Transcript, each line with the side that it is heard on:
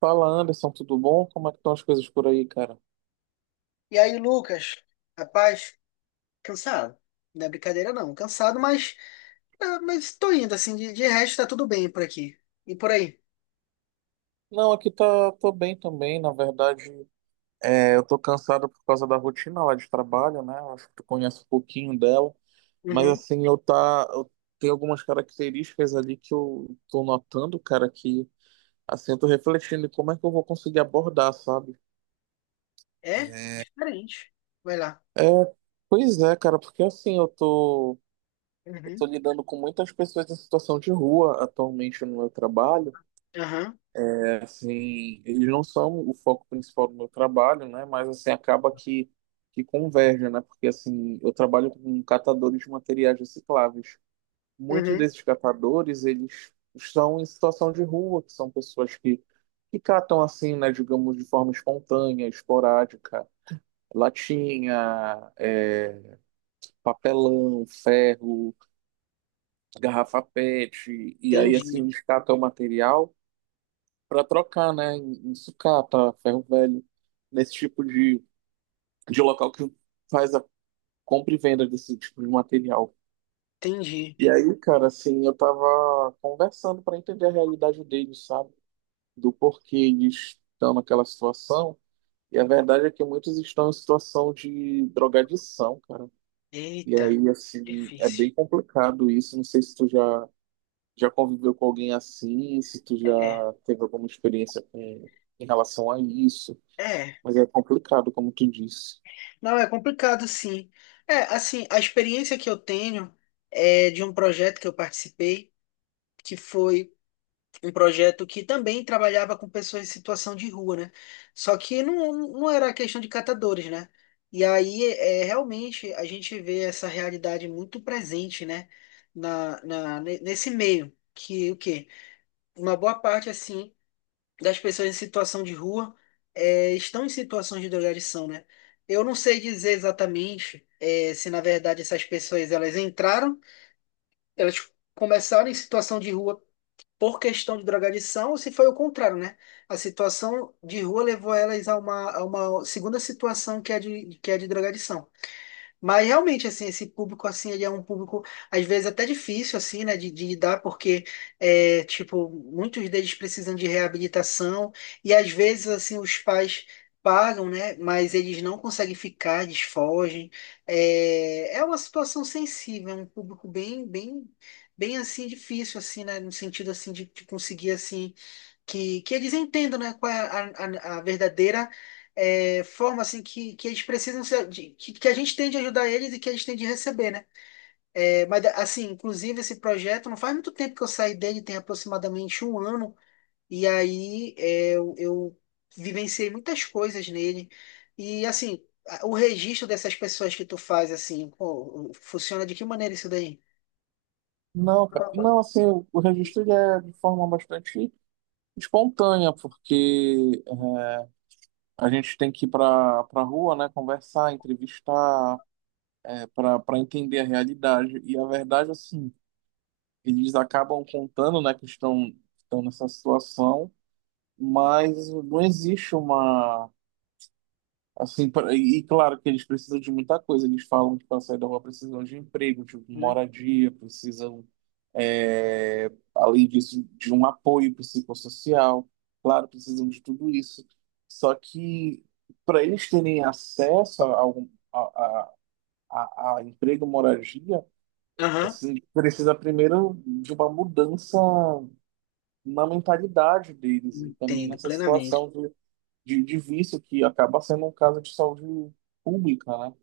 right: Fala, Anderson, tudo bom? Como é que estão as coisas por aí, cara?
left: E aí, Lucas, rapaz, cansado. Não é brincadeira, não. Cansado, mas, mas tô indo, assim. De resto, tá tudo bem por aqui. E por aí?
right: Não, aqui tá, tô bem também, na verdade, eu tô cansado por causa da rotina lá de trabalho, né? Eu acho que tu conhece um pouquinho dela, mas
left: Uhum.
right: assim, eu tenho algumas características ali que eu tô notando, cara, que assim, eu tô refletindo em como é que eu vou conseguir abordar, sabe?
left: É? Diferente. Vai lá.
right: É, pois é, cara, porque assim, eu tô
left: Uhum.
right: lidando com muitas pessoas em situação de rua atualmente no meu trabalho.
left: Aham.
right: Assim, eles não são o foco principal do meu trabalho, né? Mas assim acaba que converge, né? Porque assim, eu trabalho com catadores de materiais recicláveis. Muitos
left: Uhum.
right: desses catadores, eles estão em situação de rua, que são pessoas que catam assim, né, digamos, de forma espontânea, esporádica, latinha, papelão, ferro, garrafa PET, e aí assim
left: Entendi.
right: eles catam o material para trocar, né? Em sucata, ferro velho, nesse tipo de local que faz a compra e venda desse tipo de material.
left: Entendi.
right: E aí, cara, assim, eu tava conversando para entender a realidade deles, sabe? Do porquê eles estão naquela situação. E a verdade é que muitos estão em situação de drogadição, cara. E
left: Eita.
right: aí, assim, é
left: Difícil.
right: bem complicado isso. Não sei se tu já, já conviveu com alguém assim, se tu já
left: É.
right: teve alguma experiência com, em relação a isso.
left: É.
right: Mas é complicado, como tu disse.
left: Não, é complicado, sim. É, assim, a experiência que eu tenho é de um projeto que eu participei, que foi. Um projeto que também trabalhava com pessoas em situação de rua, né? Só que não era questão de catadores, né? E aí, é, realmente, a gente vê essa realidade muito presente, né? Nesse meio, que o quê? Uma boa parte, assim, das pessoas em situação de rua estão em situações de drogadição, né? Eu não sei dizer exatamente se, na verdade, essas pessoas, elas entraram, elas começaram em situação de rua por questão de drogadição ou se foi o contrário, né? A situação de rua levou elas a uma segunda situação que é que é de drogadição. Mas realmente, assim, esse público, assim, ele é um público, às vezes, até difícil, assim, né, de lidar, porque, é, tipo, muitos deles precisam de reabilitação e, às vezes, assim, os pais pagam, né, mas eles não conseguem ficar, eles fogem. É, é uma situação sensível, é um público bem, assim, difícil, assim, né, no sentido, assim, de conseguir, assim, que eles entendam, né, qual é a verdadeira é, forma assim que eles precisam que a gente tem de ajudar eles e que eles têm de receber, né? É, mas assim, inclusive esse projeto não faz muito tempo que eu saí dele, tem aproximadamente um ano, e aí é, eu vivenciei muitas coisas nele e assim o registro dessas pessoas que tu faz assim, pô, funciona de que maneira isso daí?
right: Não, cara. Não, assim, o registro ele é de forma bastante espontânea, porque a gente tem que ir para para rua, né, conversar, entrevistar, para entender a realidade. E a verdade, assim, eles acabam contando, né, que estão, estão nessa situação, mas não existe uma... Assim, e claro que eles precisam de muita coisa. Eles falam que para sair da rua precisam de emprego, de
left: Hum.
right: moradia, precisam, é, além disso, de um apoio psicossocial. Claro, precisam de tudo isso. Só que para eles terem acesso a, algum, a, a, a emprego, moradia,
left: Aham,
right: assim, precisa primeiro de uma mudança na mentalidade deles e também
left: entendo
right: nessa
left: plenamente.
right: situação de vício que acaba sendo um caso de saúde pública, né?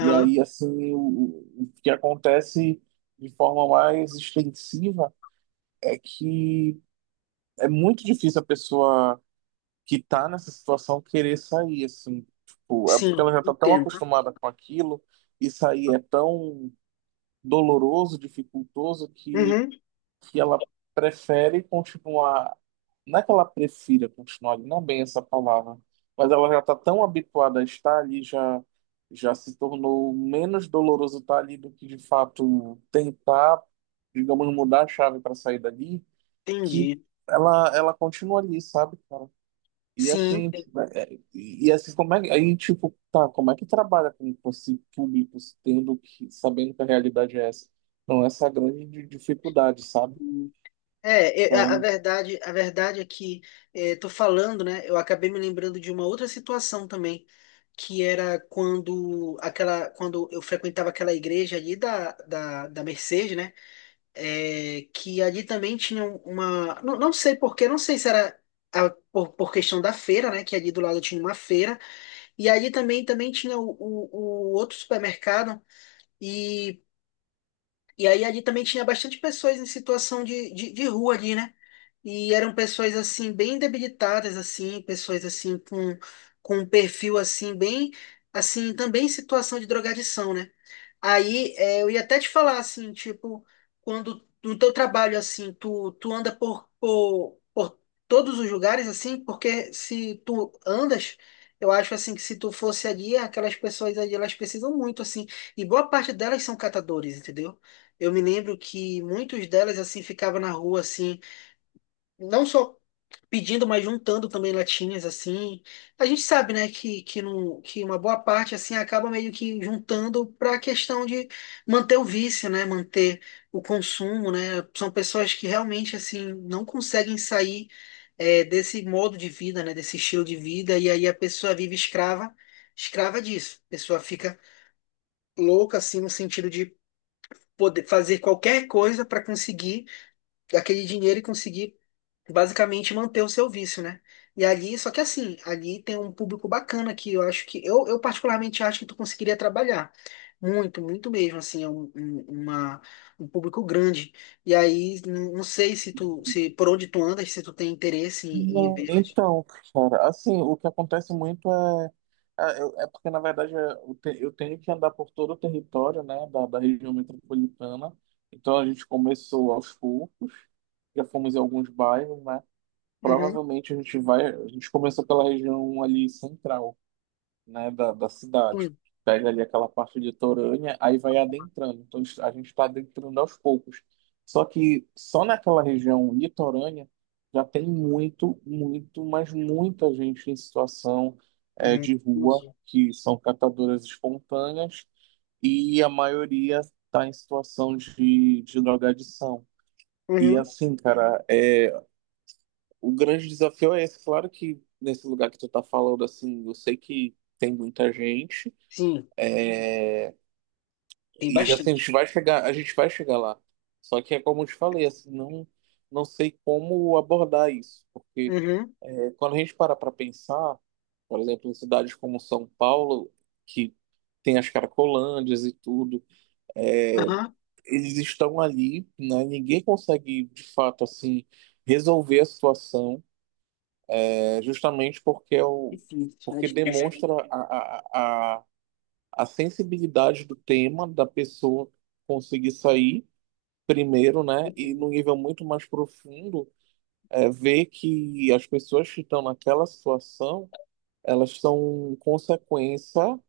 right: E aí, assim, o que acontece de forma mais extensiva é que é muito difícil a pessoa que tá nessa situação querer sair, assim. Tipo, é porque
left: sim,
right: ela já tá tão
left: entendo.
right: acostumada com aquilo e sair é tão doloroso, dificultoso, que
left: Uhum,
right: que ela prefere continuar. Não é que ela prefira continuar, ali, não é bem essa palavra, mas ela já está tão habituada a estar ali, já, já se tornou menos doloroso estar ali do que de fato tentar, digamos, mudar a chave para sair dali, que
left: entendi.
right: ela continua ali, sabe, cara? E
left: Sim.
right: assim, e assim, como é que, aí, tipo, tá, como é que trabalha com esse público, tendo que, sabendo que a realidade é essa? Então, essa é a grande dificuldade, sabe?
left: É, é,
right: Então,
left: a verdade é que é, tô falando, né? Eu acabei me lembrando de uma outra situação também, que era quando aquela, quando eu frequentava aquela igreja ali da Mercedes, né? É, que ali também tinha uma, não, não sei por quê, não sei se era por, questão da feira, né? Que ali do lado tinha uma feira e ali também tinha o outro supermercado e E aí ali também tinha bastante pessoas em situação de rua ali, né? E eram pessoas assim bem debilitadas assim, pessoas assim com um perfil assim bem assim também em situação de drogadição, né? Aí é, eu ia até te falar assim, tipo, quando no teu trabalho assim, tu anda por todos os lugares assim, porque se tu andas. Eu acho assim que se tu fosse ali, aquelas pessoas ali, elas precisam muito assim, e boa parte delas são catadores, entendeu? Eu me lembro que muitos delas assim ficavam na rua assim, não só pedindo, mas juntando também latinhas assim. A gente sabe, né, que, não, que uma boa parte assim acaba meio que juntando para a questão de manter o vício, né, manter o consumo, né? São pessoas que realmente assim não conseguem sair é, desse modo de vida, né, desse estilo de vida e aí a pessoa vive escrava, escrava disso. A pessoa fica louca assim no sentido de poder fazer qualquer coisa para conseguir aquele dinheiro e conseguir basicamente manter o seu vício, né? E ali, só que assim, ali tem um público bacana que eu acho que eu particularmente acho que tu conseguiria trabalhar. Muito mesmo, assim, é uma, um público grande. E aí, não sei se tu, se por onde tu andas, se tu tem interesse em, em
right: Não,
left: vê-las.
right: Então, cara, assim, o que acontece muito é, é porque, na verdade, é, eu tenho que andar por todo o território, né, da, da região metropolitana. Então, a gente começou aos poucos, já fomos em alguns bairros, né?
left: Uhum.
right: Provavelmente a gente vai, a gente começou pela região ali central, né, da, da cidade.
left: Sim.
right: Pega ali aquela parte de litorânea, aí vai adentrando. A gente está adentrando aos poucos. Só que só naquela região litorânea já tem muito, muito, mas muita gente em situação
left: Uhum.
right: de rua,
left: Entendi.
right: que são catadoras espontâneas, e a maioria está em situação de drogadição. E
left: Uhum.
right: assim, cara, é, o grande desafio é esse. Claro que nesse lugar que tu tá falando, assim, eu sei que tem muita gente.
left: Sim, tem
right: E assim, a
left: bastante.
right: gente vai chegar, a gente vai chegar lá. Só que é como eu te falei, assim, não, não sei como abordar isso, porque
left: Uhum.
right: é, quando a gente para pensar, por exemplo, em cidades como São Paulo, que tem as caracolândias e tudo, é,
left: Aham.
right: eles estão ali, né? Ninguém consegue, de fato, assim, resolver a situação, é, justamente porque é o,
left: Difícil, é
right: porque
left: difícil.
right: demonstra a sensibilidade do tema da pessoa conseguir sair primeiro, né? E
left: Entendo.
right: no nível muito mais profundo, é, ver que as pessoas que estão naquela situação, elas são consequência,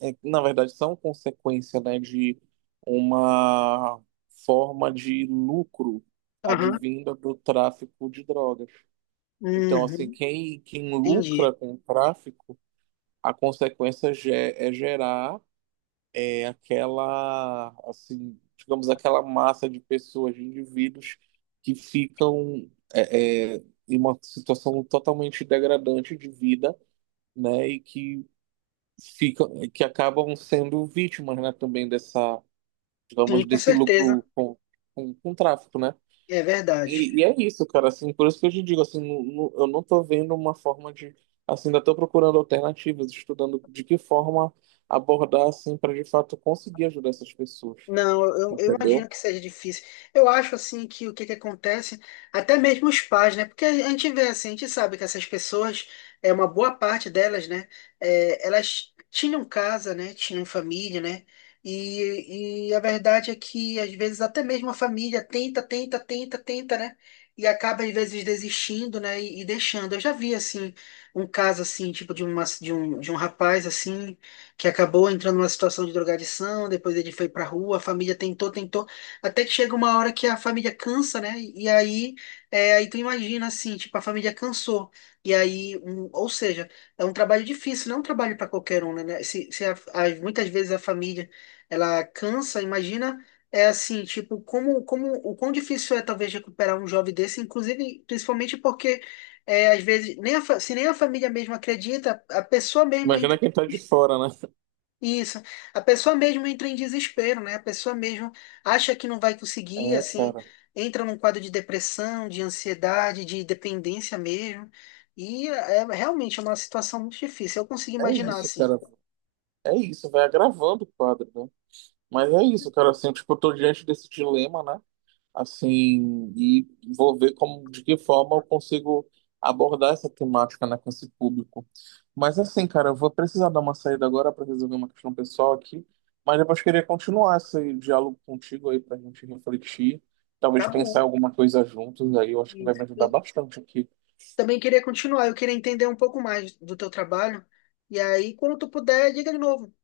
right: é, na verdade, são consequência, né, de uma forma de lucro
left: Aham.
right: advinda do tráfico de drogas. Então, assim,
left: Uhum.
right: quem, quem lucra
left: Entendi.
right: com o tráfico, a consequência é gerar é aquela, assim, digamos, aquela massa de pessoas, de indivíduos que ficam em uma situação totalmente degradante de vida, né, e que ficam, que acabam sendo vítimas, né, também dessa,
left: Sim,
right: digamos,
left: com
right: desse
left: certeza.
right: lucro com tráfico, né?
left: É verdade.
right: E é isso, cara, assim, por isso que eu te digo, assim, eu não tô vendo uma forma de, assim, ainda tô procurando alternativas, estudando de que forma abordar, assim, para de fato conseguir ajudar essas pessoas,
left: Não, eu imagino
right: entendeu?
left: que seja difícil. Eu acho assim que o que que acontece, até mesmo os pais, né? Porque a gente vê assim, a gente sabe que essas pessoas, é uma boa parte delas, né? É, elas tinham casa, né? Tinham família, né? E a verdade é que às vezes até mesmo a família tenta, né? E acaba às vezes desistindo, né? E deixando. Eu já vi assim um caso assim, tipo de um rapaz assim que acabou entrando numa situação de drogadição, depois ele foi pra rua, a família tentou, até que chega uma hora que a família cansa, né? E aí, é, aí tu imagina assim, tipo, a família cansou. E aí, um, ou seja, é um trabalho difícil, não é um trabalho para qualquer um, né? Né? Se a- a- Muitas vezes a família ela cansa, imagina é assim, tipo, como o quão difícil é talvez recuperar um jovem desse, inclusive, principalmente porque é, às vezes nem a fa- se nem a família mesmo acredita, a pessoa mesmo
right: Imagina
left: entra.
right: quem tá de fora, né?
left: Isso. A pessoa mesmo entra em desespero, né? A pessoa mesmo acha que não vai conseguir,
right: É,
left: assim,
right: cara.
left: entra num quadro de depressão, de ansiedade, de dependência mesmo. E é, realmente é uma situação muito difícil. Eu consigo
right: É
left: imaginar
right: isso,
left: assim.
right: cara. É isso, vai agravando o quadro, né? Mas é isso, cara. Assim, tipo, eu tô diante desse dilema, né? Assim, e vou ver como, de que forma eu consigo abordar essa temática, né, com esse público. Mas assim, cara, eu vou precisar dar uma saída agora para resolver uma questão pessoal aqui. Mas depois queria continuar esse diálogo contigo aí pra gente refletir, talvez
left: Tá
right: pensar
left: bom.
right: em alguma coisa juntos aí. Eu acho que vai me
left: Isso.
right: ajudar
left: Eu
right: bastante aqui.
left: também queria continuar, eu queria entender um pouco mais do teu trabalho. E aí, quando tu puder, diga de novo.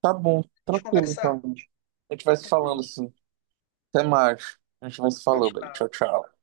right: Tá bom,
left: A gente
right: tranquilo
left: conversar.
right: então, gente. A gente vai se
left: Até
right: falando
left: mais.
right: assim. Até mais. A gente vai se
left: Tchau,
right: falando aí. Tchau,
left: tchau.
right: tchau.